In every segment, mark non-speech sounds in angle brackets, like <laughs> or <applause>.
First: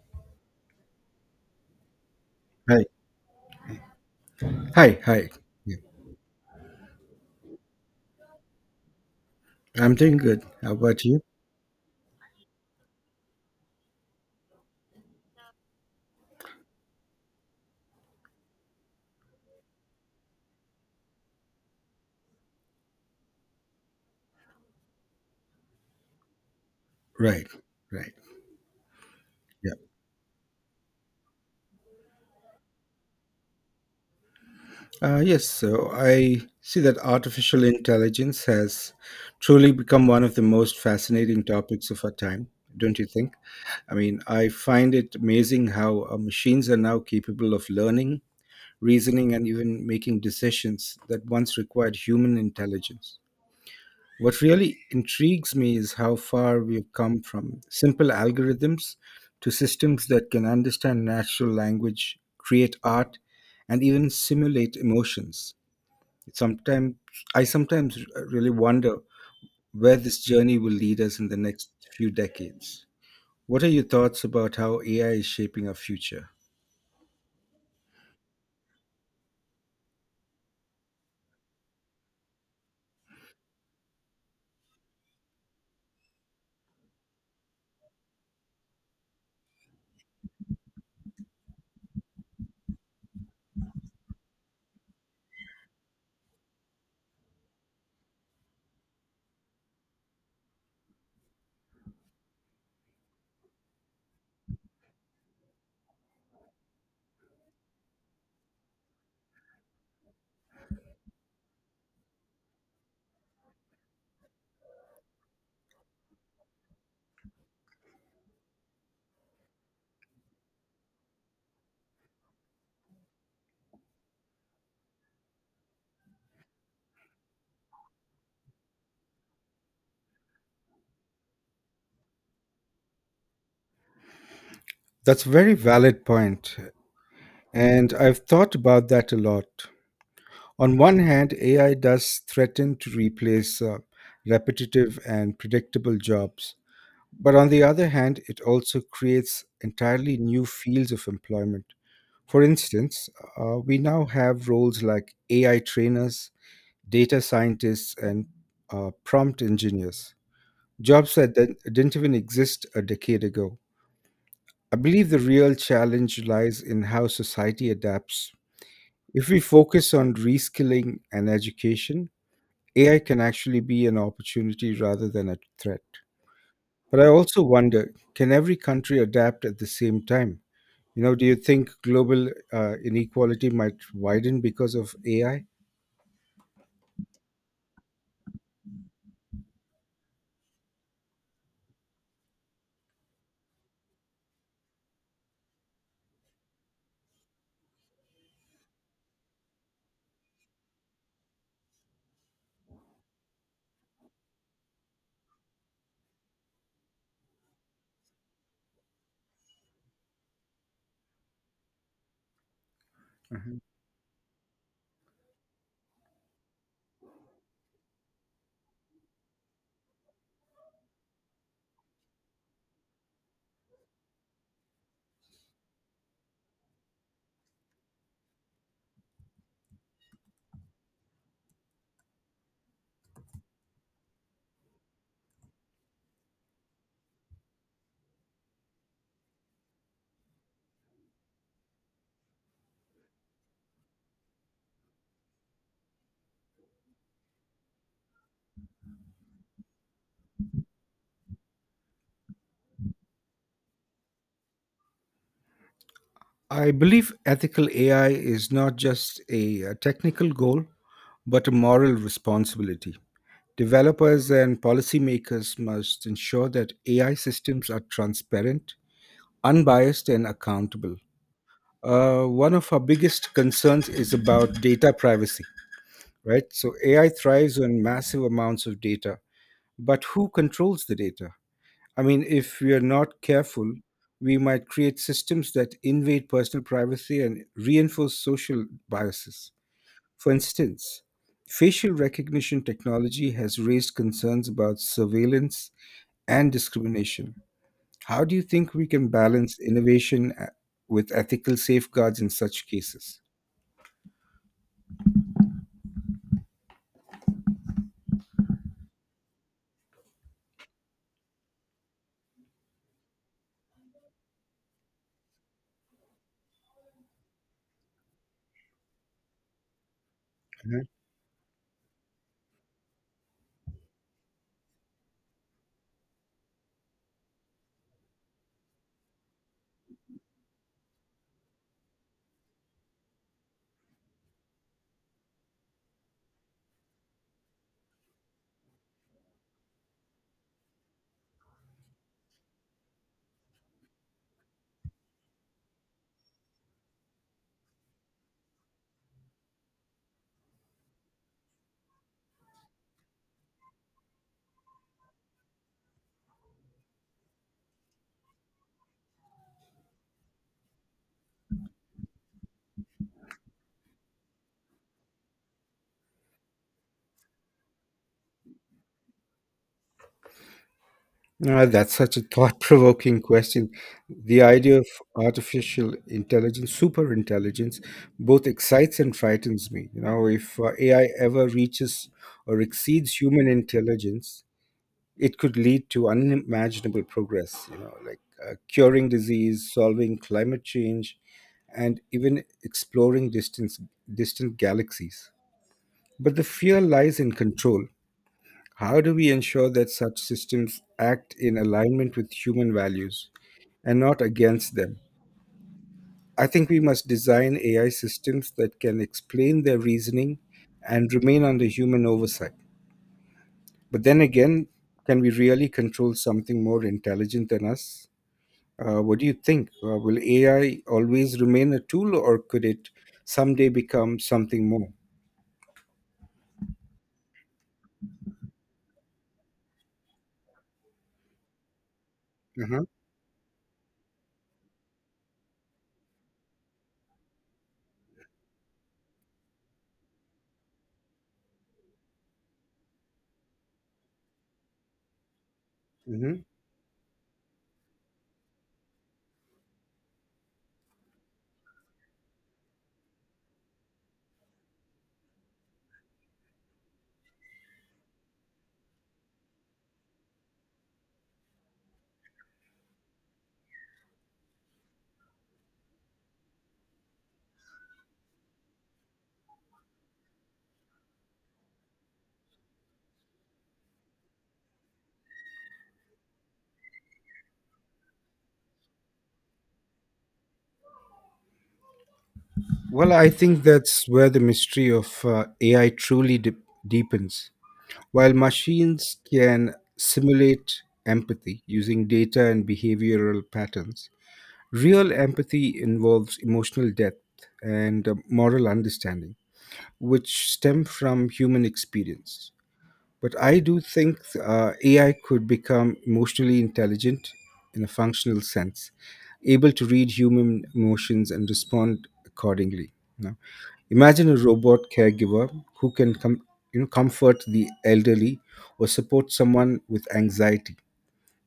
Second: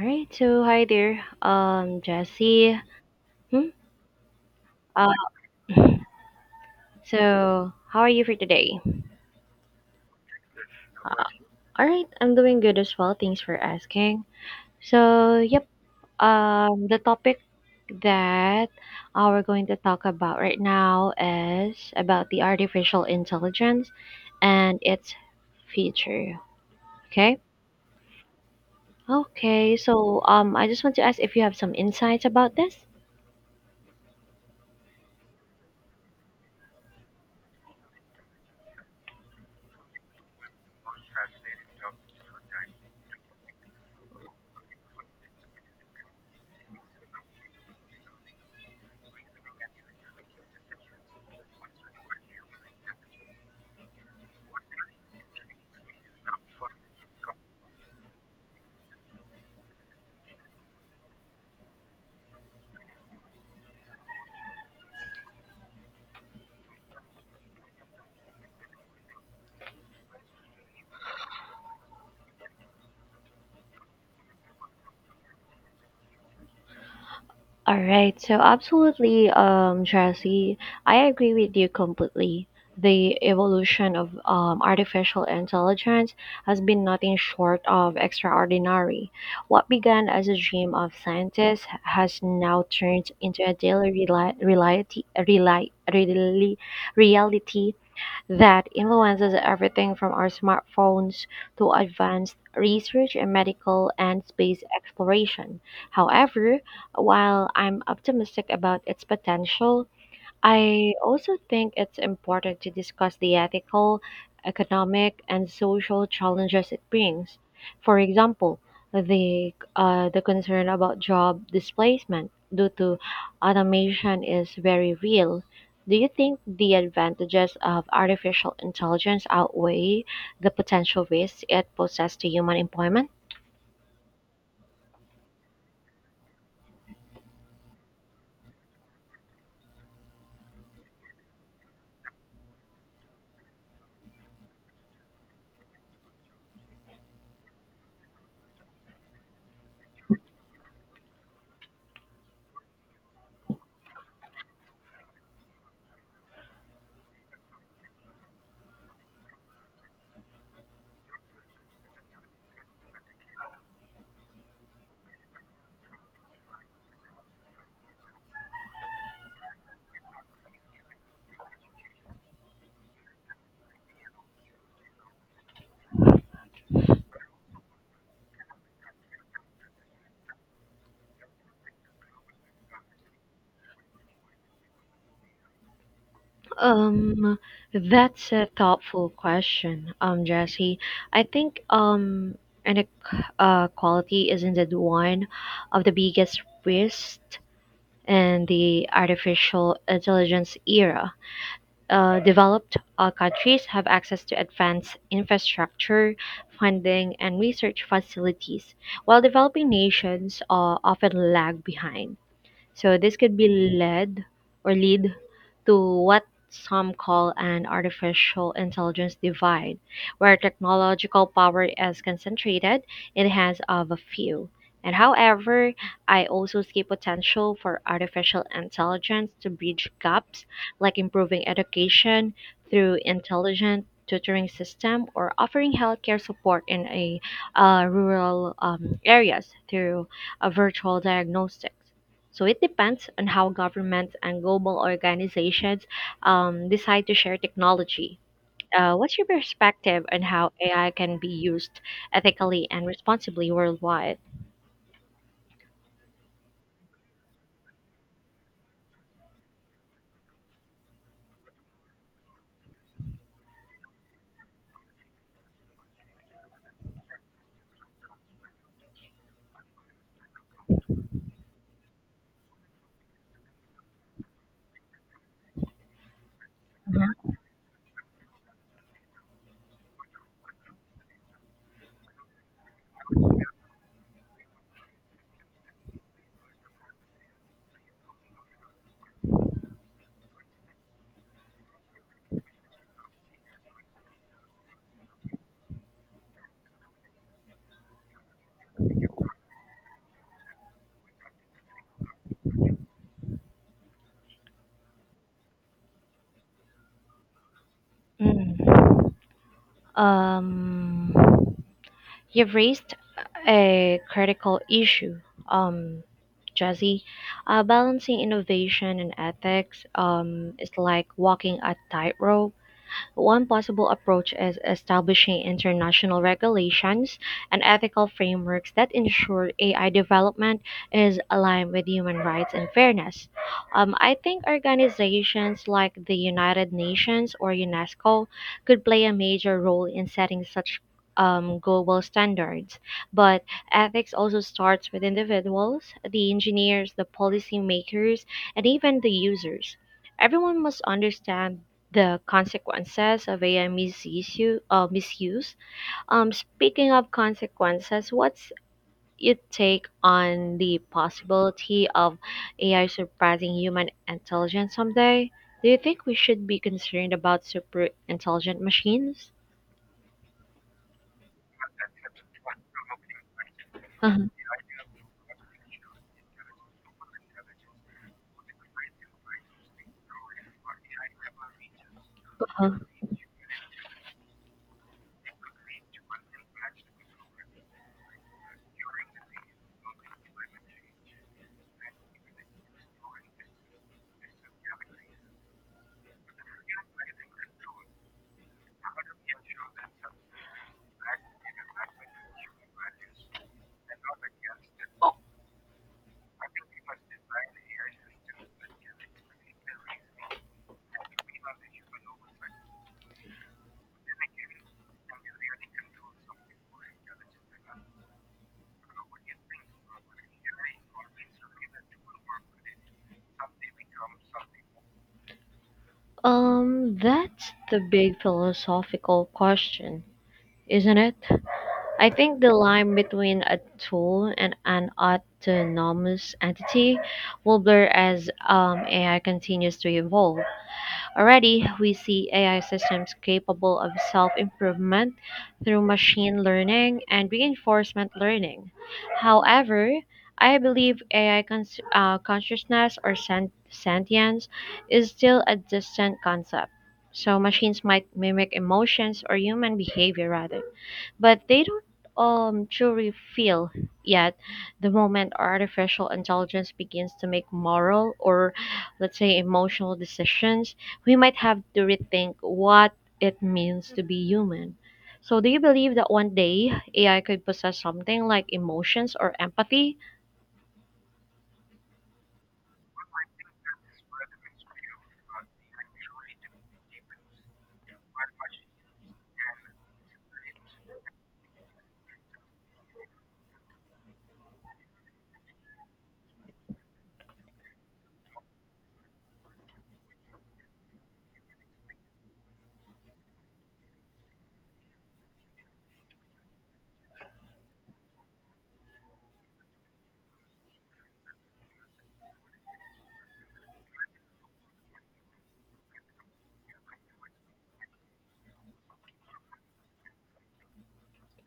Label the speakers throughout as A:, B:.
A: All right, so hi there, Jesse.
B: Hi.
A: Hmm?
B: Hi.
A: Uh,
B: Hi. Yeah.
A: <laughs> so how are you for today?
B: I'm doing good. How about you?
A: Uh, all right, I'm doing good as well. Thanks for asking. So, yep, the topic that we're going to talk about right now is about the artificial intelligence and its future. Okay.
B: Right. Right. Yeah.
A: Okay. So, I just want to ask if you have some insights about this.
B: Yes. So I see that artificial intelligence has truly become one of the most fascinating topics of our time, don't you think? I mean, I find it amazing how machines are now capable of learning, reasoning, and even making decisions that once required human intelligence. What really intrigues me is how far we've come from simple algorithms to systems that can understand natural language, create art, and even simulate emotions. Sometimes I sometimes really wonder where this journey will lead us in the next few decades. What are your thoughts about how AI is shaping our future?
A: All right, so absolutely, Jesse, I agree with you completely. The evolution of artificial intelligence has been nothing short of extraordinary. What began as a dream of scientists has now turned into a daily reali- reality, reali- really reality that influences everything from our smartphones to advanced research in medical and space exploration. However, while I'm optimistic about its potential, I also think it's important to discuss the ethical, economic, and social challenges it brings. For example, the concern about job displacement due to automation is very real. Do you think the advantages of artificial intelligence outweigh the potential risks it poses to human employment?
B: That's a very valid point, and I've thought about that a lot. On one hand, AI does threaten to replace repetitive and predictable jobs. But on the other hand, it also creates entirely new fields of employment. For instance, we now have roles like AI trainers, data scientists, and prompt engineers, jobs that didn't even exist a decade ago. I believe the real challenge lies in how society adapts. If we focus on reskilling and education, AI can actually be an opportunity rather than a threat. But I also wonder, can every country adapt at the same time? You know, do you think global inequality might widen because of AI?
A: Um, that's a thoughtful question, Jesse. I think inequality is indeed one of the biggest risks in the artificial intelligence era. Developed countries have access to advanced infrastructure, funding, and research facilities, while developing nations often lag behind. So this could be
B: Mhm.
A: led or lead to what some call an artificial intelligence divide, where technological power is concentrated in the hands of a few. And however, I also see potential for artificial intelligence to bridge gaps like improving education through intelligent tutoring system or offering healthcare support in a rural areas through a virtual diagnostics. So it depends on how governments and global organizations decide to share technology. What's your perspective on how AI can be used ethically and responsibly worldwide?
B: I believe ethical AI is not just a technical goal, but a moral responsibility. Developers and policymakers must ensure that AI systems are transparent, unbiased, and accountable. One of our biggest concerns is about data privacy, right? So AI
A: Mhm.
B: thrives on massive amounts of data, but who controls the data? I mean, if we are not careful, we might create systems that invade personal privacy and reinforce social biases. For instance, facial recognition technology has raised concerns about surveillance and discrimination. How do you think we can balance innovation with ethical safeguards in such cases?
A: Mm. Um, you've raised a critical issue, um, Jazzy. Balancing innovation and ethics is like walking a tightrope. One possible approach is establishing international regulations and ethical frameworks that ensure AI development is aligned with human rights and fairness. I think organizations like the United Nations or UNESCO could play a major role in setting such global standards. But ethics also starts with individuals, the engineers, the policymakers, and even the users. Everyone must understand the consequences of AI misuse. Misuse. Speaking of consequences, what's your take on the possibility of AI surpassing human intelligence someday? Do you think we should be concerned about super intelligent machines?
B: Ah, that's such a <laughs> thought-provoking question. The idea of artificial intelligence, super intelligence, both excites and frightens me. You know, if AI ever reaches or
A: Uh-huh.
B: exceeds human intelligence, it could lead to unimaginable progress. You know, like curing disease, solving climate change, and even exploring distance distant galaxies. But the fear lies in control. How do we ensure that such systems act in alignment with human values and not against them? I think we must design AI systems that can explain their reasoning and remain under human oversight. But then again, can we really control something more intelligent than us? What do you think? Will AI always remain a tool, or could it someday become something more?
A: That's the big philosophical question, isn't it? I think the
B: Uh-huh.
A: line between a tool and an autonomous entity will blur as AI continues to evolve. Already, we see AI systems capable of self improvement through machine
B: hmm
A: learning and reinforcement learning. However, I believe AI consciousness or sentience is still a distant concept. So, machines might mimic emotions or human behavior rather, but they don't truly feel yet. The moment artificial intelligence begins to make moral or, let's say, emotional decisions, we might have to rethink what it means to be human. So do you believe that one day AI could possess something like emotions or empathy?
B: Well, I think that's where the mystery of AI truly deepens. While machines can simulate empathy using data and behavioral patterns, real empathy involves emotional depth and moral understanding, which stem from human experience. But I do think AI could become emotionally intelligent in a functional sense, able to read human emotions and respond accordingly. Imagine a robot caregiver who can comfort the elderly or support someone with anxiety.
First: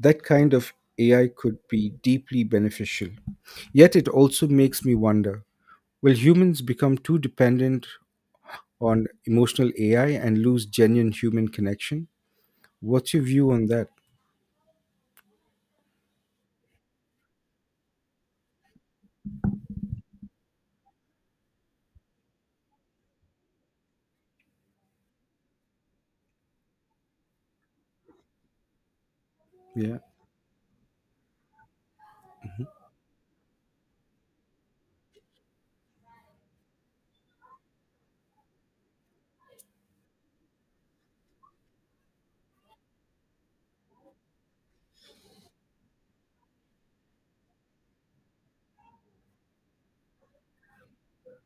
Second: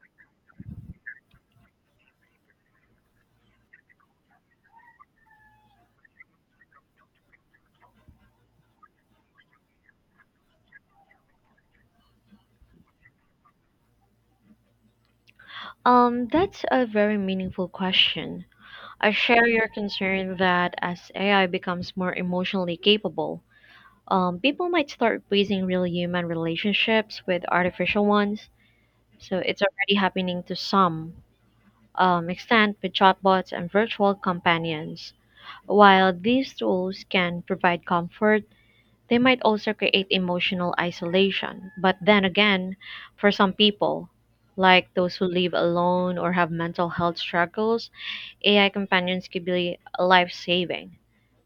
B: That kind of AI could be deeply beneficial. Yet it also makes me wonder, will humans become too dependent on emotional AI and lose genuine human connection? What's your view on that?
A: That's a very meaningful question. I share your concern that as AI becomes more emotionally capable, people might start replacing real human relationships with artificial ones. So it's already
B: Yeah.
A: happening to some extent with chatbots and virtual companions. While these tools can provide comfort, they might also create emotional isolation. But then again, for some people, like those who live alone or have mental health struggles, AI companions could be life saving.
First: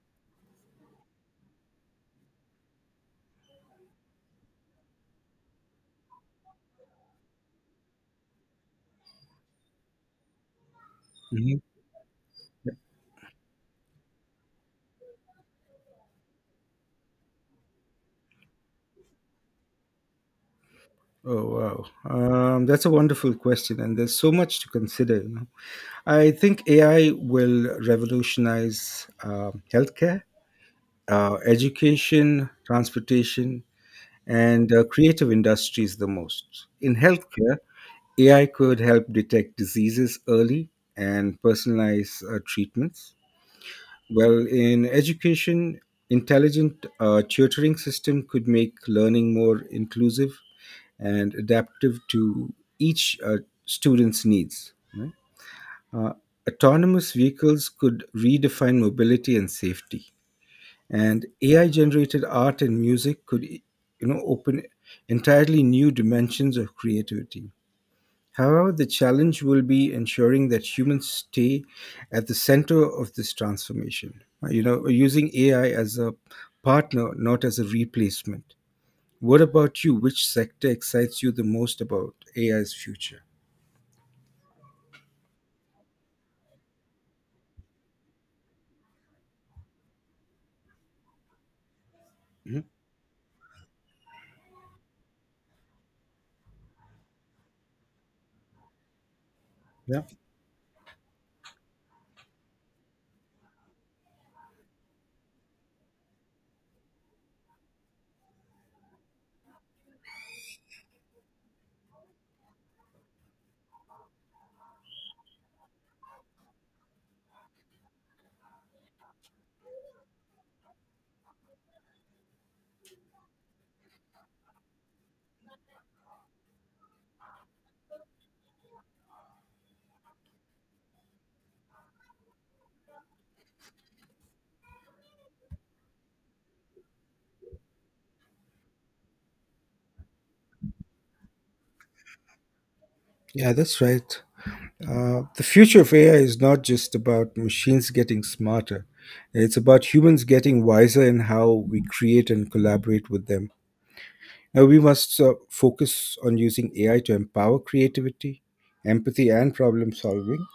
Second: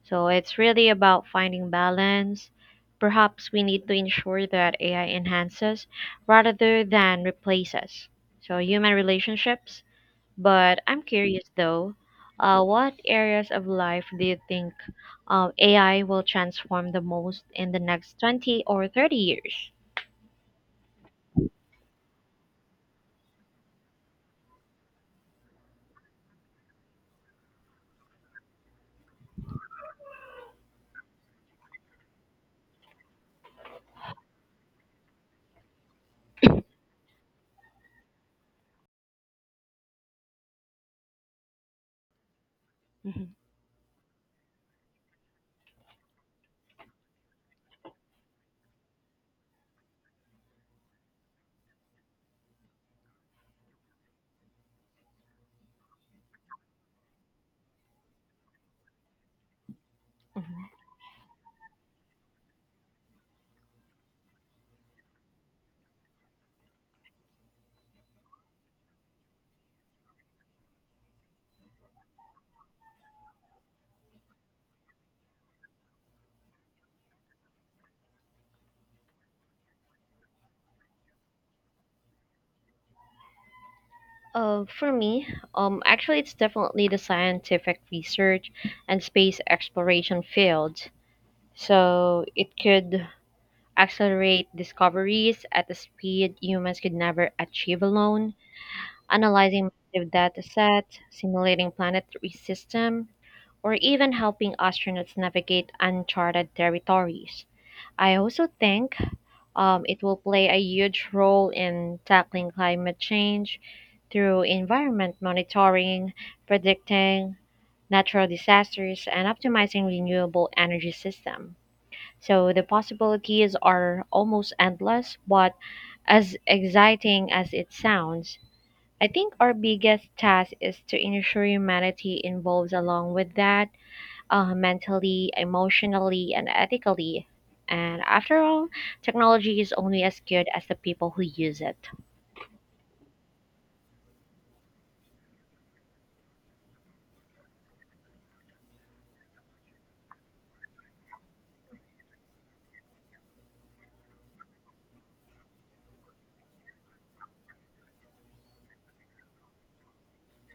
A: So it's really about finding balance. Perhaps we need to ensure that AI enhances rather than replaces. So human relationships. But I'm curious
B: Mhm.
A: though, what areas of life do you think AI will transform the most in the next 20 or 30 years?
B: Oh wow, that's a wonderful question, and there's so much to consider. You know, I think AI will revolutionize healthcare, education, transportation, and creative industries the most. In healthcare, AI could help detect diseases early and personalize treatments.
A: Mhm,
B: Well, in education, intelligent tutoring system could make learning more inclusive and adaptive to each student's needs, right? Uh, Autonomous vehicles could redefine mobility and safety,
A: mhm.
B: and AI generated art and music could open entirely new dimensions of creativity. However, the challenge will be ensuring that humans stay at the center of this transformation. Using AI as a partner, not as a replacement. What about you? Which sector excites you the most about AI's future?
A: For me, actually, it's definitely the scientific research and space exploration fields. So it
B: Mhm.
A: could accelerate discoveries at a speed humans could never achieve alone, analyzing
B: Yeah.
A: massive data sets, simulating planetary systems, or even helping astronauts navigate uncharted territories. I also think it will play a huge role in tackling climate change through environment monitoring, predicting natural disasters, and optimizing renewable energy systems. So the possibilities are almost endless, but as exciting as it sounds, I think our biggest task is to ensure humanity involves along with that, mentally, emotionally, and ethically. And after all, technology is only as good as the people who use it.
B: Yeah, that's right. The future of AI is not just about machines getting smarter. It's about humans getting wiser in how we create and collaborate with them. Now, we must focus on using AI to empower creativity, empathy, and problem solving.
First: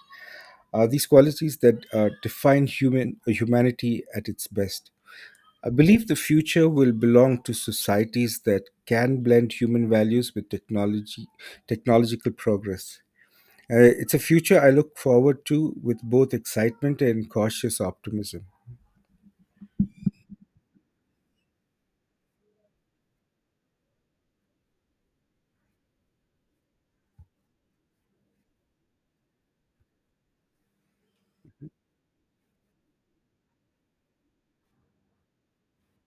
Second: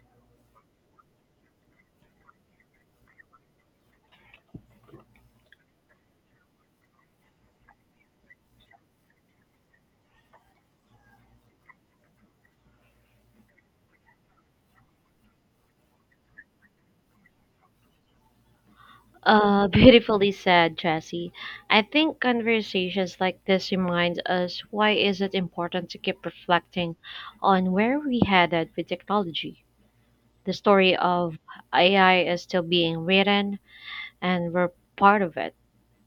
B: Are these qualities that define humanity at its best? I believe the future will belong to societies that can blend human values with technological progress. It's a future I look forward to with both excitement and cautious optimism.
A: <laughs> Beautifully said, Jesse. I think conversations like this remind us why is it important to keep reflecting on where we headed with technology. The story of AI is still being written, and we're part of it.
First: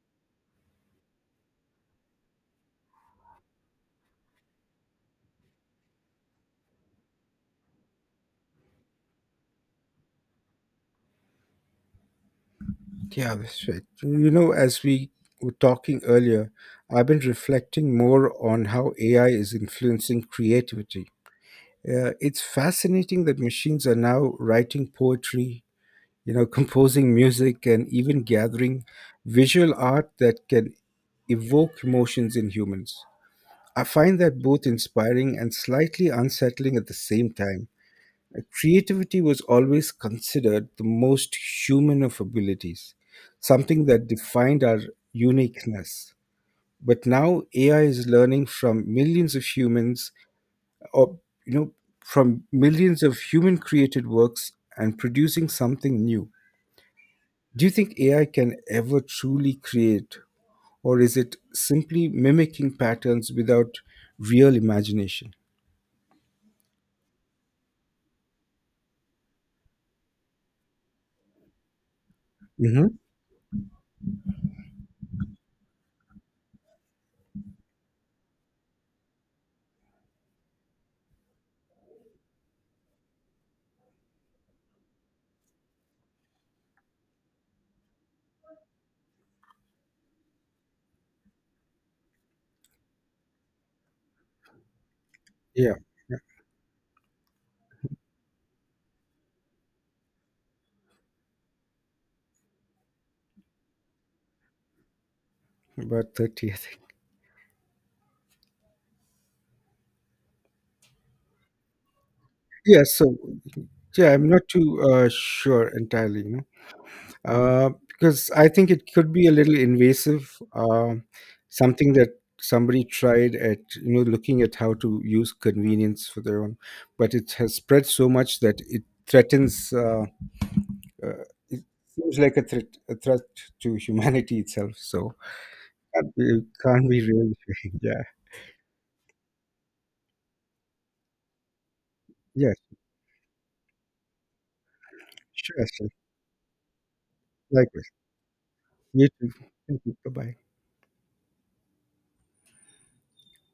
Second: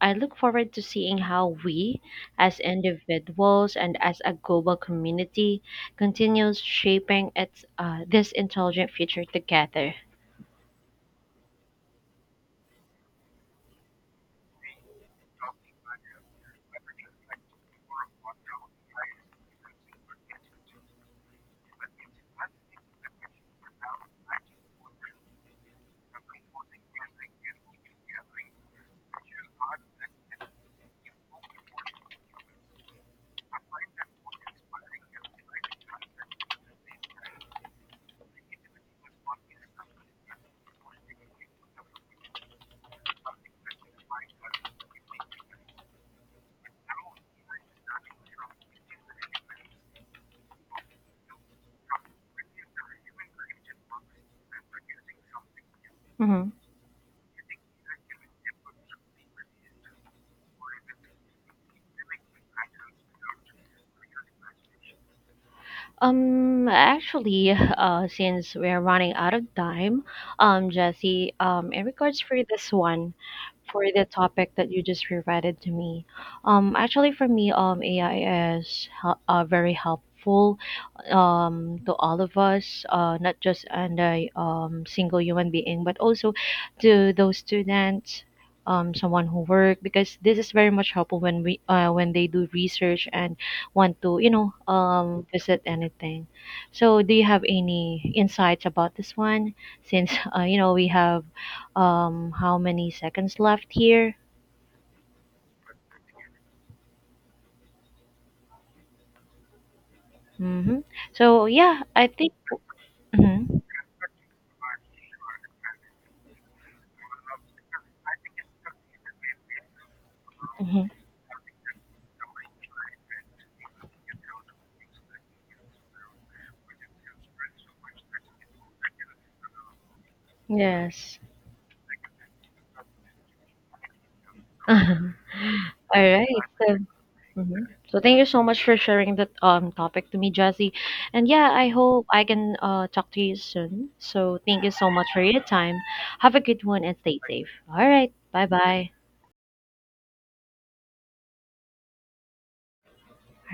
A: I look forward to seeing how we, as individuals and as a global community, continues shaping its this intelligent future together.
B: Yeah, that's right. You know, as we were talking earlier, I've been reflecting more on how AI is influencing creativity. It's fascinating that machines are now writing poetry, <laughs> composing music, and even gathering visual art that can evoke emotions in humans. I find that both inspiring and slightly unsettling at the same time. Creativity was always considered the most human of abilities, something that defined our uniqueness. But now AI is learning from millions of humans, or you know, from millions of human created works and producing something new.
A: Mhm.
B: Do you think AI can ever truly create, or is it simply mimicking patterns without real imagination?
A: Since we're running out of time, Jesse, in regards for this
B: Hmm.
A: one, for the topic that you just provided to me, actually for me, AI is very helpful to all of us, not just and a single human being, but also to those students, someone who work, because this is very much helpful when we when they do research and want to visit
B: Yeah, yeah,
A: anything. So, do you have any insights about this one? Since <laughs> you know we have how many seconds left here?
B: about 30, I think.
A: Hmm. So yeah, I think.
B: Yeah, so.
A: Mhm,
B: Yeah, I'm not too sure entirely, because I think it could be a little invasive.
A: mhm.
B: Something that somebody tried at, looking at how to use convenience for their own, but it has spread so much that it threatens.
A: Yes.
B: Uh, it seems like a threat to humanity
A: <laughs>
B: itself.
A: All
B: So it
A: right. So
B: can't be really.
A: hmm.
B: <laughs>
A: So
B: Yeah.
A: thank you so much for sharing that topic to me, Jesse. And yeah, I hope I
B: Yeah.
A: can talk to you soon. So thank you so much for your
B: Sure.
A: time.
B: Sure.
A: Have a good one and stay safe.
B: Likewise.
A: All right, bye bye.
B: You too. Thank you. Bye bye.